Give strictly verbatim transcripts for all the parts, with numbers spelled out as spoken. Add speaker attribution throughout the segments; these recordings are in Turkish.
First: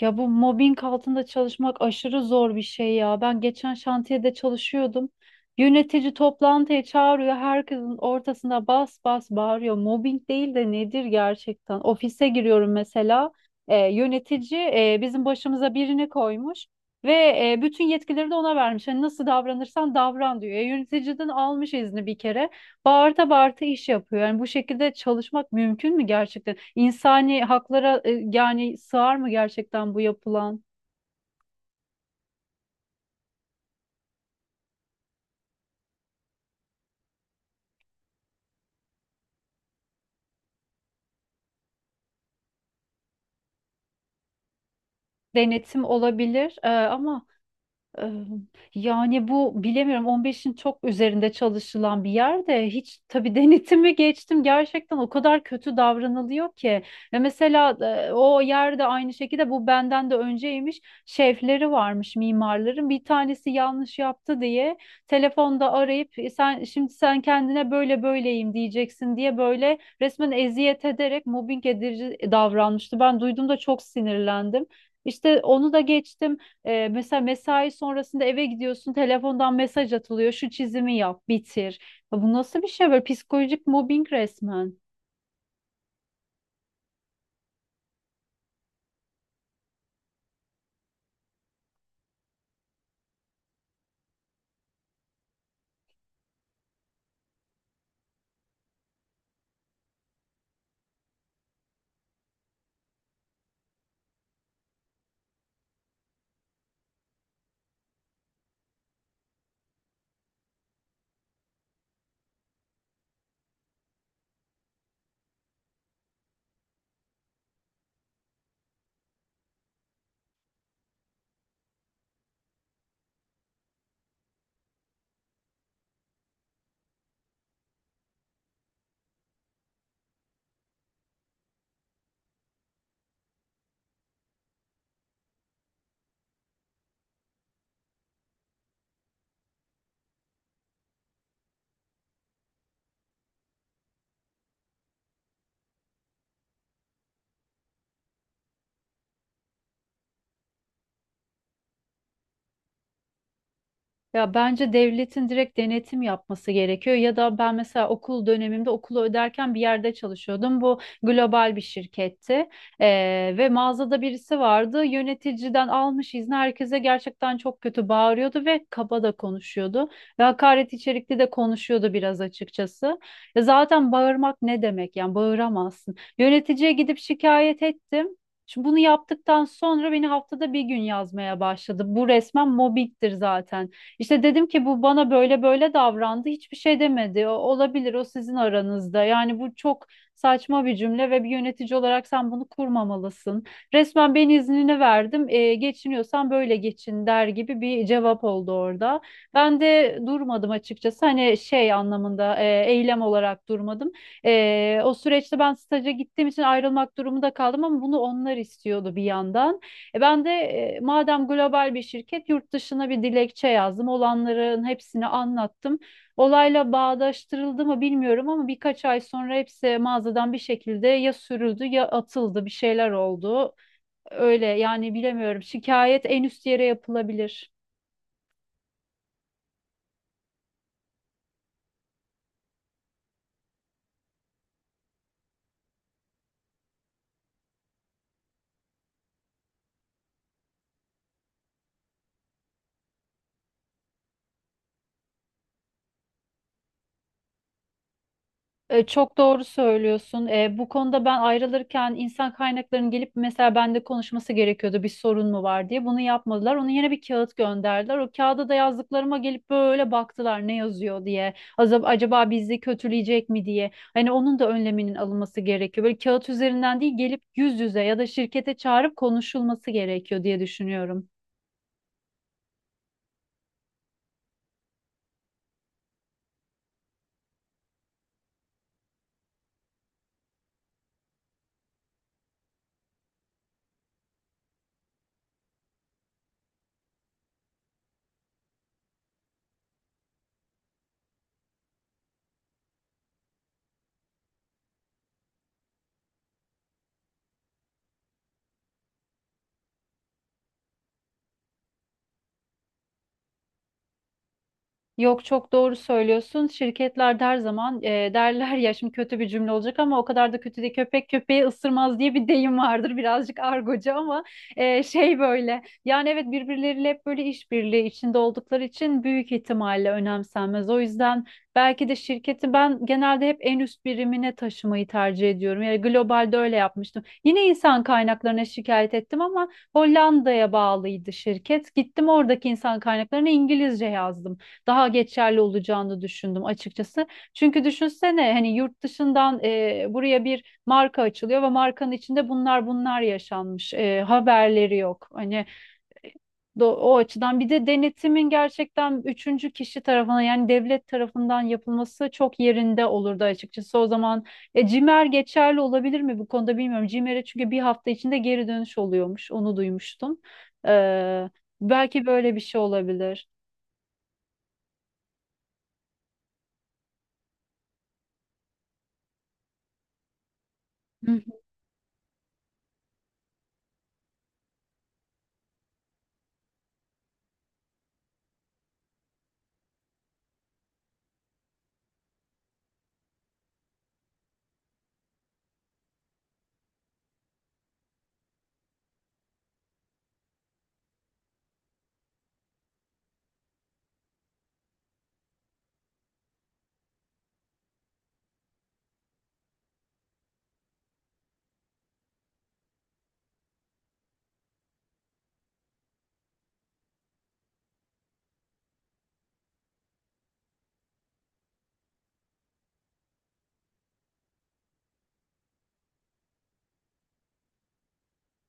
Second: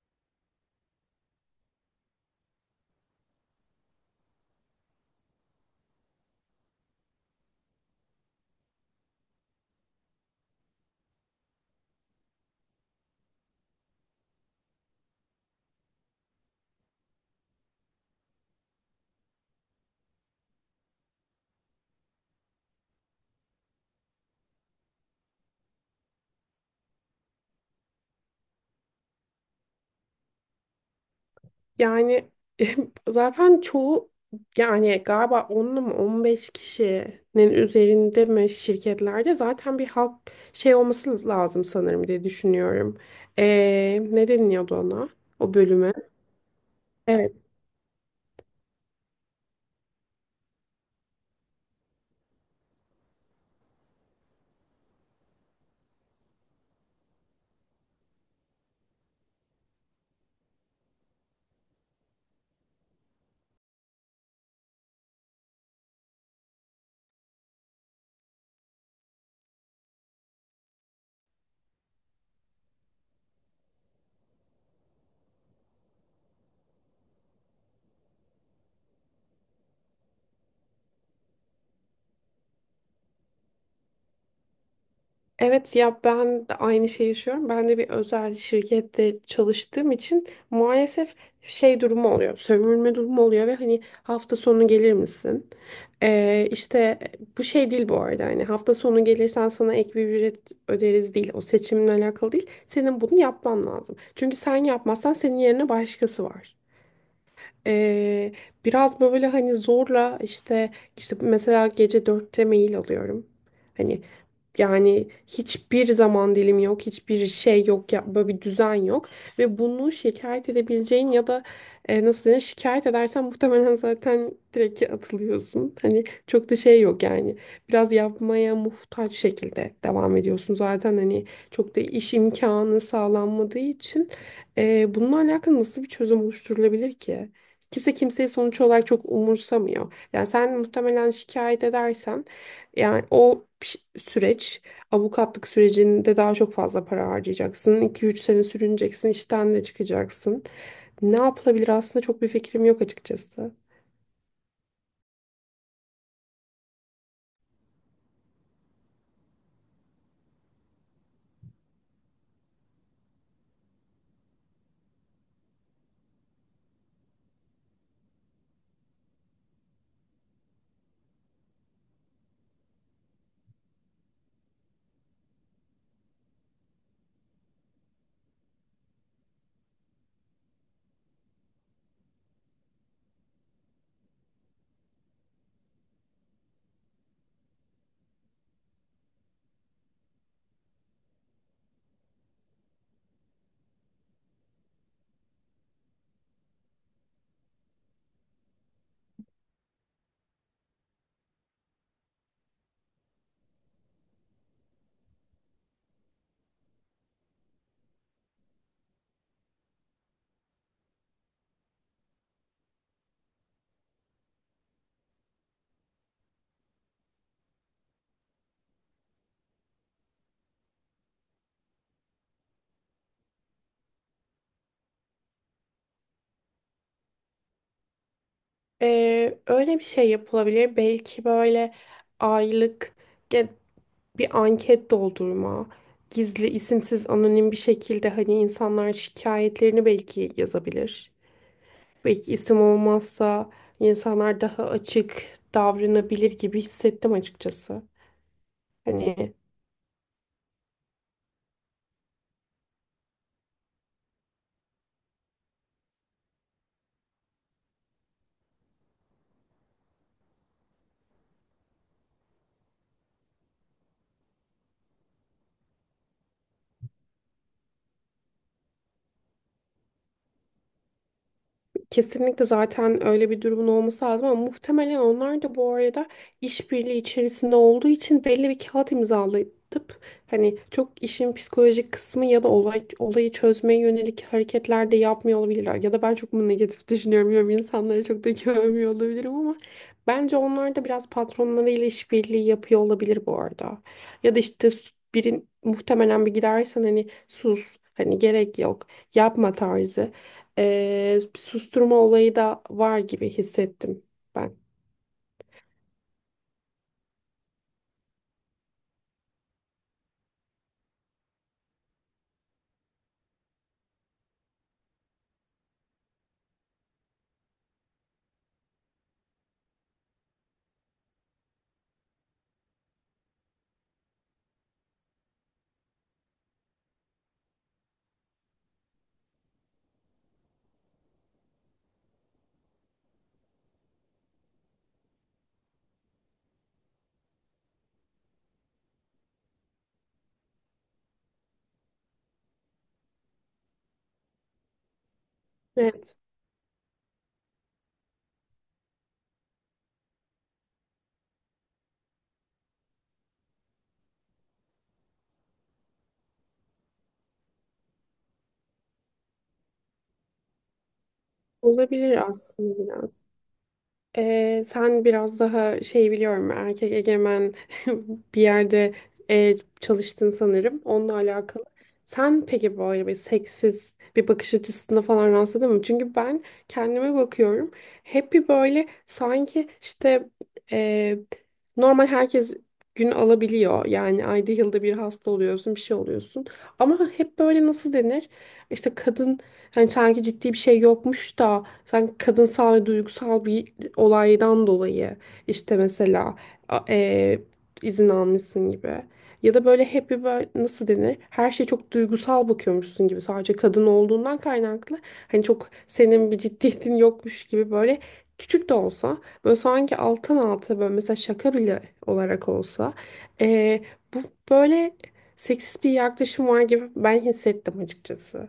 Speaker 1: Ya bu mobbing altında çalışmak aşırı zor bir şey ya. Ben geçen şantiyede çalışıyordum. Yönetici toplantıya çağırıyor. Herkesin ortasında bas bas bağırıyor. Mobbing değil de nedir gerçekten? Ofise giriyorum mesela. E, yönetici e, bizim başımıza birini koymuş ve e, bütün yetkileri de ona vermiş. Hani nasıl davranırsan davran diyor. E, yöneticiden almış izni bir kere bağırta bağırta iş yapıyor. Yani bu şekilde çalışmak mümkün mü gerçekten? İnsani haklara e, yani sığar mı gerçekten bu yapılan?
Speaker 2: Yani, zaten çoğu, yani galiba onlu on beş kişinin üzerinde mi şirketlerde zaten bir halk şey olması lazım sanırım diye düşünüyorum. Ee, ne deniliyordu ona? O
Speaker 1: Denetim
Speaker 2: bölüme.
Speaker 1: olabilir e, ama
Speaker 2: Evet.
Speaker 1: Eee, yani bu bilemiyorum on beşin çok üzerinde çalışılan bir yerde hiç tabii denetimi geçtim, gerçekten o kadar kötü davranılıyor ki. Ve mesela e, o yerde aynı şekilde bu benden de önceymiş, şefleri varmış, mimarların bir tanesi yanlış yaptı diye telefonda arayıp "E, sen şimdi sen kendine böyle böyleyim diyeceksin" diye böyle resmen eziyet ederek mobbing edici davranmıştı. Ben duyduğumda çok sinirlendim. İşte onu da geçtim. Ee, mesela mesai sonrasında eve gidiyorsun, telefondan mesaj atılıyor: "Şu çizimi yap, bitir." Ya bu nasıl bir şey böyle? Psikolojik mobbing resmen.
Speaker 2: Evet ya, ben de aynı şeyi yaşıyorum. Ben de bir özel şirkette çalıştığım için maalesef şey durumu oluyor. Sömürme durumu oluyor ve hani hafta sonu gelir misin? Ee, işte bu şey değil bu arada, hani hafta sonu gelirsen sana ek bir ücret öderiz değil. O seçiminle alakalı değil. Senin bunu yapman lazım, çünkü sen yapmazsan senin yerine başkası var. Ee, Biraz böyle hani zorla, işte işte mesela gece dörtte mail alıyorum. Hani yani hiçbir zaman dilim yok, hiçbir şey yok, ya, böyle bir düzen yok. Ve bunu şikayet edebileceğin ya da, e, nasıl denir, şikayet edersen muhtemelen zaten direkt atılıyorsun. Hani çok da şey yok yani. Biraz yapmaya muhtaç şekilde devam ediyorsun. Zaten hani çok da iş imkanı sağlanmadığı için, e, bununla alakalı nasıl bir çözüm oluşturulabilir ki? Kimse kimseyi sonuç olarak çok umursamıyor. Yani sen muhtemelen şikayet edersen, yani o ş- süreç, avukatlık sürecinde daha çok fazla para harcayacaksın. iki üç sene sürüneceksin, işten de çıkacaksın. Ne yapılabilir aslında, çok bir fikrim yok açıkçası.
Speaker 1: Ya bence devletin direkt denetim yapması gerekiyor. Ya da ben mesela okul dönemimde okulu öderken bir yerde çalışıyordum. Bu global bir şirketti. Ee, ve mağazada birisi vardı, yöneticiden almış izni, herkese gerçekten çok kötü bağırıyordu ve kaba da konuşuyordu ve hakaret içerikli de konuşuyordu biraz açıkçası. E zaten bağırmak ne demek? Yani bağıramazsın. Yöneticiye gidip şikayet ettim. Şimdi bunu yaptıktan sonra beni haftada bir gün yazmaya başladı. Bu resmen mobbingdir zaten. İşte dedim ki bu bana böyle böyle davrandı. Hiçbir şey demedi. "O, olabilir, o sizin aranızda." Yani bu çok saçma bir cümle ve bir yönetici olarak sen bunu kurmamalısın. Resmen ben iznini verdim, E, geçiniyorsan böyle geçin der gibi bir cevap oldu orada. Ben de durmadım açıkçası. Hani şey anlamında e, eylem olarak durmadım. E, o süreçte ben staja gittiğim için ayrılmak durumunda kaldım ama bunu onlar istiyordu bir yandan. E ben de e, madem global bir şirket, yurt dışına bir dilekçe yazdım. Olanların hepsini anlattım. Olayla bağdaştırıldı mı bilmiyorum ama birkaç ay sonra hepsi mağazadan bir şekilde ya sürüldü ya atıldı, bir şeyler oldu. Öyle yani bilemiyorum. Şikayet en üst yere yapılabilir.
Speaker 2: Ee, öyle bir şey yapılabilir. Belki böyle aylık ge- bir anket doldurma, gizli, isimsiz, anonim bir şekilde hani insanlar şikayetlerini belki yazabilir. Belki isim olmazsa insanlar daha açık davranabilir gibi hissettim açıkçası.
Speaker 1: E, Çok
Speaker 2: Hani
Speaker 1: doğru söylüyorsun. E, bu konuda ben ayrılırken insan kaynaklarının gelip mesela bende konuşması gerekiyordu, bir sorun mu var diye. Bunu yapmadılar. Onu yine bir kağıt gönderdiler. O kağıda da yazdıklarıma gelip böyle baktılar ne yazıyor diye. Acaba, acaba bizi kötüleyecek mi diye. Hani onun da önleminin alınması gerekiyor. Böyle kağıt üzerinden değil, gelip yüz yüze ya da şirkete çağırıp konuşulması gerekiyor diye düşünüyorum.
Speaker 2: kesinlikle zaten öyle bir durumun olması lazım, ama muhtemelen onlar da bu arada işbirliği içerisinde olduğu için belli bir kağıt imzalatıp, hani çok işin psikolojik kısmı ya da olay, olayı çözmeye yönelik hareketler de yapmıyor olabilirler. Ya da ben çok mu negatif düşünüyorum? Yani insanları çok da güvenmiyor olabilirim, ama bence onlar da biraz patronlarıyla işbirliği yapıyor olabilir bu arada. Ya da işte birin muhtemelen bir gidersen hani sus, hani gerek yok, yapma tarzı, e, bir susturma olayı da var gibi hissettim ben.
Speaker 1: Yok, çok doğru söylüyorsun. Şirketler de her zaman e, derler ya, şimdi kötü bir cümle olacak ama o kadar da kötü değil. Köpek köpeği ısırmaz diye bir deyim vardır, birazcık argocu ama e, şey böyle. Yani evet, birbirleriyle hep böyle işbirliği içinde oldukları için büyük ihtimalle önemsenmez. O yüzden belki de şirketi ben genelde hep en üst birimine taşımayı tercih ediyorum. Yani globalde öyle yapmıştım. Yine insan kaynaklarına şikayet ettim ama Hollanda'ya bağlıydı şirket. Gittim oradaki insan kaynaklarına İngilizce yazdım, daha geçerli olacağını düşündüm açıkçası. Çünkü düşünsene, hani yurt dışından e, buraya bir marka açılıyor ve markanın içinde bunlar bunlar yaşanmış. E, haberleri yok. Hani
Speaker 2: Evet,
Speaker 1: do- o açıdan bir de denetimin gerçekten üçüncü kişi tarafından yani devlet tarafından yapılması çok yerinde olurdu açıkçası. O zaman e, CİMER geçerli olabilir mi bu konuda bilmiyorum. CİMER'e çünkü bir hafta içinde geri dönüş oluyormuş, onu duymuştum. Ee, belki
Speaker 2: olabilir
Speaker 1: böyle bir şey
Speaker 2: aslında biraz.
Speaker 1: olabilir.
Speaker 2: Ee, sen biraz daha şey biliyorum, erkek egemen bir yerde e, çalıştın sanırım, onunla alakalı. Sen peki böyle bir seksiz bir bakış açısına falan rastladın mı? Çünkü ben kendime bakıyorum hep bir böyle, sanki işte, e, normal herkes gün alabiliyor. Yani ayda yılda bir hasta oluyorsun, bir şey oluyorsun. Ama hep böyle nasıl denir? İşte kadın, hani sanki ciddi bir şey yokmuş da sanki kadınsal ve duygusal bir olaydan dolayı işte mesela a- e, izin almışsın gibi, ya da böyle hep bir böyle nasıl denir, her şeye çok duygusal bakıyormuşsun gibi, sadece kadın olduğundan kaynaklı, hani çok senin bir ciddiyetin yokmuş gibi, böyle küçük de olsa, böyle sanki alttan alta, böyle mesela şaka bile olarak olsa, e, bu böyle seksist bir yaklaşım var gibi ben hissettim açıkçası.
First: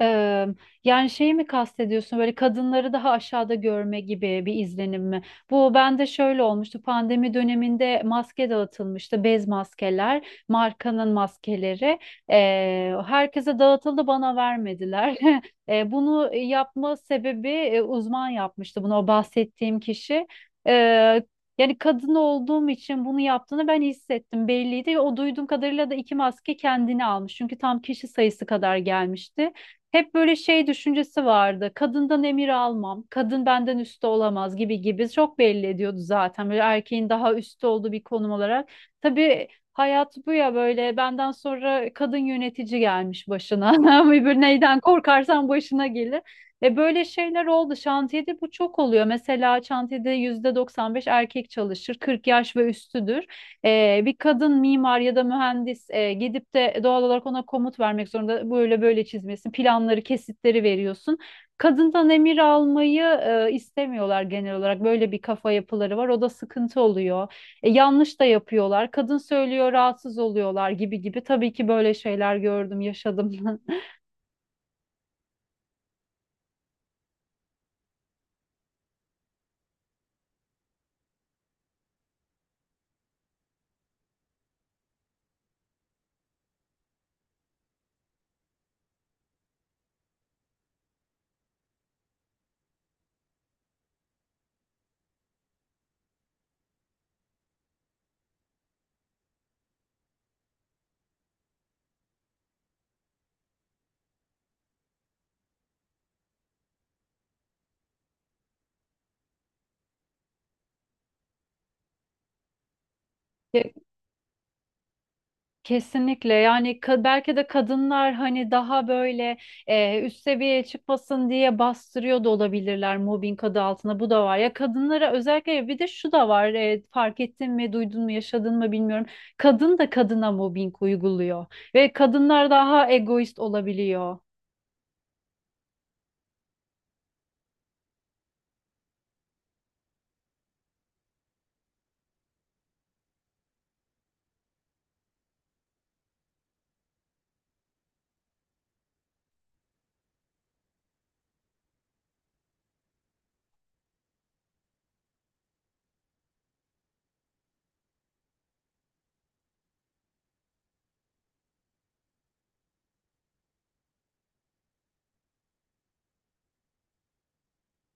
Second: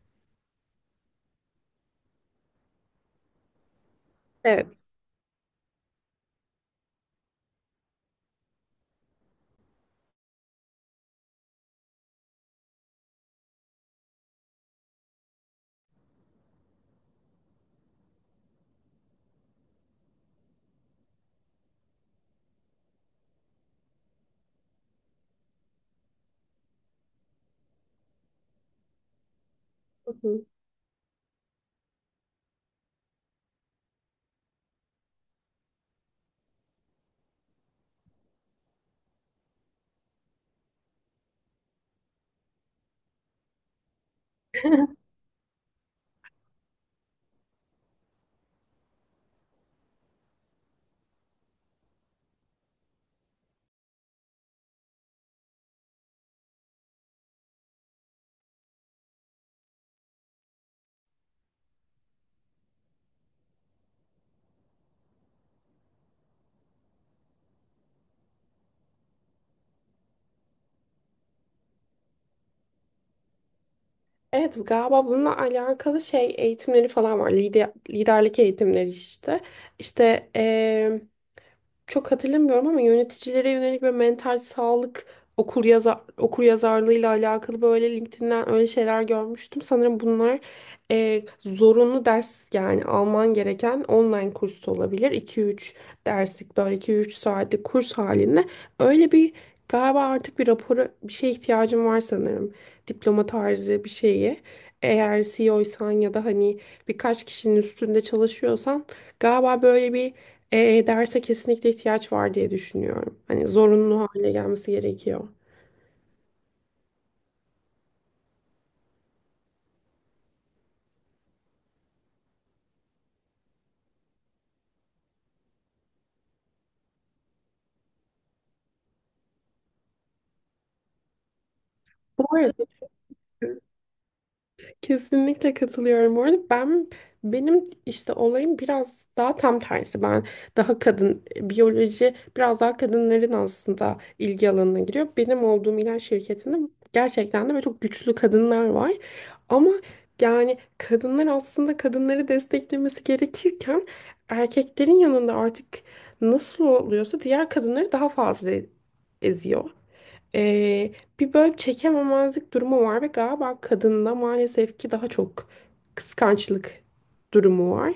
Speaker 1: Eee, yani şeyi mi kastediyorsun, böyle kadınları daha aşağıda görme gibi bir
Speaker 2: Evet.
Speaker 1: izlenim mi? Bu bende şöyle olmuştu: pandemi döneminde maske dağıtılmıştı, bez maskeler, markanın maskeleri. Eee, herkese dağıtıldı, bana vermediler. Eee, bunu yapma sebebi, e, uzman yapmıştı bunu, o bahsettiğim kişi. Eee, Yani kadın olduğum için bunu yaptığını ben hissettim, belliydi. O duyduğum kadarıyla da iki maske kendini almış. Çünkü tam kişi sayısı kadar gelmişti. Hep böyle
Speaker 2: Hı.
Speaker 1: şey düşüncesi vardı: kadından emir almam, kadın benden üstte olamaz gibi gibi, çok belli ediyordu zaten. Böyle erkeğin daha üstte olduğu bir konum olarak. Tabii hayat bu ya, böyle benden sonra kadın yönetici gelmiş başına. Bir, neyden korkarsan başına gelir. Ve böyle şeyler oldu. Şantiyede bu çok oluyor. Mesela şantiyede yüzde doksan beş erkek çalışır. kırk yaş ve üstüdür. Ee, bir kadın mimar ya da mühendis e, gidip de doğal olarak ona komut vermek zorunda. Böyle böyle çizmesin planları, kesitleri veriyorsun. Kadından emir almayı e, istemiyorlar. Genel olarak böyle bir kafa yapıları var, o da sıkıntı oluyor. E, yanlış da yapıyorlar, kadın söylüyor, rahatsız oluyorlar gibi gibi. Tabii ki böyle şeyler gördüm, yaşadım.
Speaker 2: Evet, galiba bununla alakalı şey eğitimleri falan var. Lider, liderlik eğitimleri işte. İşte çok hatırlamıyorum, ama yöneticilere yönelik böyle mental sağlık okur yazar okur yazarlığıyla alakalı böyle LinkedIn'den öyle şeyler görmüştüm. Sanırım bunlar e, zorunlu ders, yani alman gereken online kurs da olabilir. iki üç derslik, böyle iki üç saatlik kurs halinde, öyle bir, galiba artık bir rapora, bir şeye ihtiyacım var sanırım. Diploma tarzı bir şeyi. Eğer C E O'ysan ya da hani birkaç kişinin üstünde çalışıyorsan, galiba böyle bir, e, E derse kesinlikle ihtiyaç var diye düşünüyorum. Hani zorunlu hale gelmesi gerekiyor.
Speaker 1: Kesinlikle. Yani ka- belki de kadınlar hani daha böyle e, üst seviyeye çıkmasın diye bastırıyor da olabilirler mobbing adı altında. Bu da var ya, kadınlara özellikle. Bir de şu da var, e, fark ettin mi, duydun mu, yaşadın mı bilmiyorum, kadın da kadına mobbing uyguluyor ve
Speaker 2: Bu
Speaker 1: kadınlar
Speaker 2: arada,
Speaker 1: daha egoist olabiliyor.
Speaker 2: kesinlikle katılıyorum. Bu arada ben benim işte olayım biraz daha tam tersi. Ben daha kadın biyoloji, biraz daha kadınların aslında ilgi alanına giriyor. Benim olduğum ilaç şirketinde gerçekten de böyle çok güçlü kadınlar var. Ama yani kadınlar aslında kadınları desteklemesi gerekirken, erkeklerin yanında artık nasıl oluyorsa diğer kadınları daha fazla eziyor. Ee, Bir böyle çekememezlik durumu var ve galiba kadında maalesef ki daha çok kıskançlık durumu var.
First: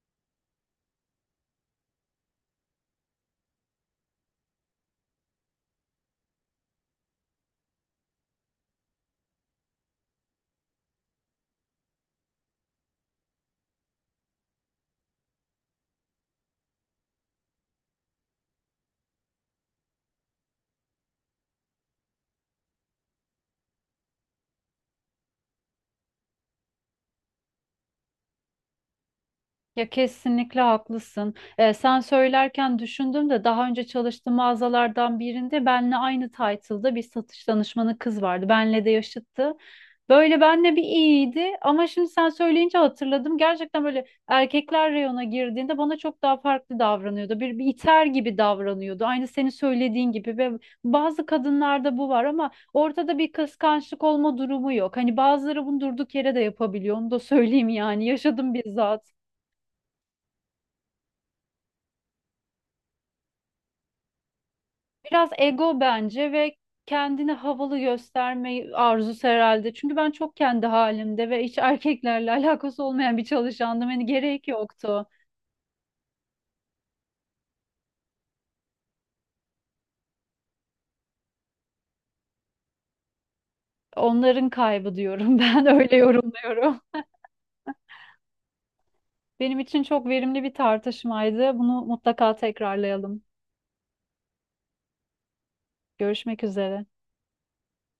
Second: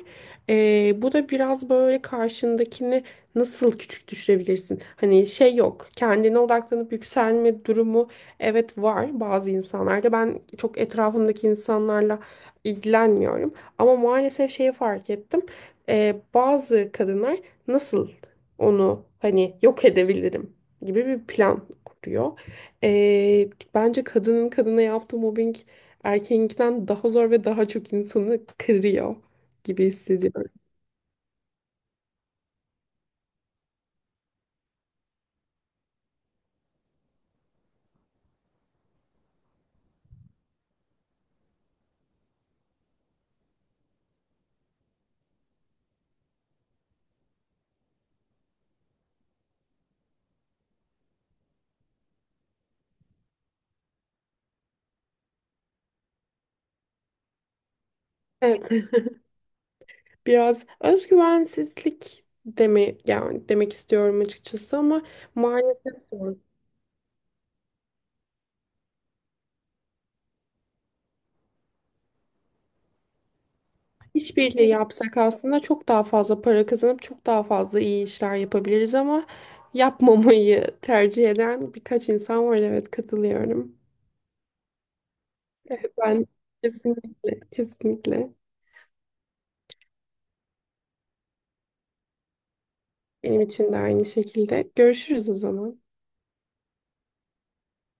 Speaker 2: Ee, bu da biraz böyle karşındakini nasıl küçük düşürebilirsin? Hani şey yok, kendine odaklanıp yükselme durumu, evet, var bazı insanlarda. Ben çok etrafımdaki insanlarla ilgilenmiyorum, ama maalesef şeyi fark ettim. Ee, bazı kadınlar nasıl onu hani yok edebilirim gibi bir plan kuruyor. Ee, bence kadının kadına yaptığı mobbing erkeğinkinden daha zor ve daha çok insanı kırıyor gibi
Speaker 1: Ya
Speaker 2: hissediyorum.
Speaker 1: kesinlikle haklısın. Ee, sen söylerken düşündüm de, daha önce çalıştığım mağazalardan birinde benle aynı title'da bir satış danışmanı kız vardı. Benle de yaşıttı. Böyle benle bir iyiydi ama şimdi sen söyleyince hatırladım: gerçekten böyle erkekler reyona girdiğinde bana çok daha farklı davranıyordu. Bir, bir iter gibi davranıyordu, aynı senin söylediğin gibi. Ve bazı kadınlarda bu var ama ortada bir kıskançlık olma durumu yok. Hani bazıları bunu durduk yere de yapabiliyor. Onu da söyleyeyim, yani yaşadım
Speaker 2: Evet.
Speaker 1: bizzat.
Speaker 2: Biraz özgüvensizlik deme, yani demek istiyorum açıkçası, ama
Speaker 1: Biraz ego
Speaker 2: maalesef
Speaker 1: bence
Speaker 2: zor.
Speaker 1: ve kendini havalı gösterme arzusu herhalde. Çünkü ben çok kendi halimde ve hiç erkeklerle alakası olmayan bir çalışandım. Hani gerek
Speaker 2: İşbirliği
Speaker 1: yoktu.
Speaker 2: yapsak aslında çok daha fazla para kazanıp çok daha fazla iyi işler yapabiliriz, ama yapmamayı tercih eden birkaç insan var. Evet, katılıyorum.
Speaker 1: Onların kaybı diyorum, ben
Speaker 2: Evet,
Speaker 1: öyle
Speaker 2: ben
Speaker 1: yorumluyorum.
Speaker 2: kesinlikle, kesinlikle.
Speaker 1: Benim için çok verimli bir tartışmaydı. Bunu mutlaka tekrarlayalım.
Speaker 2: Benim için de aynı şekilde. Görüşürüz o zaman.
Speaker 1: Görüşmek üzere.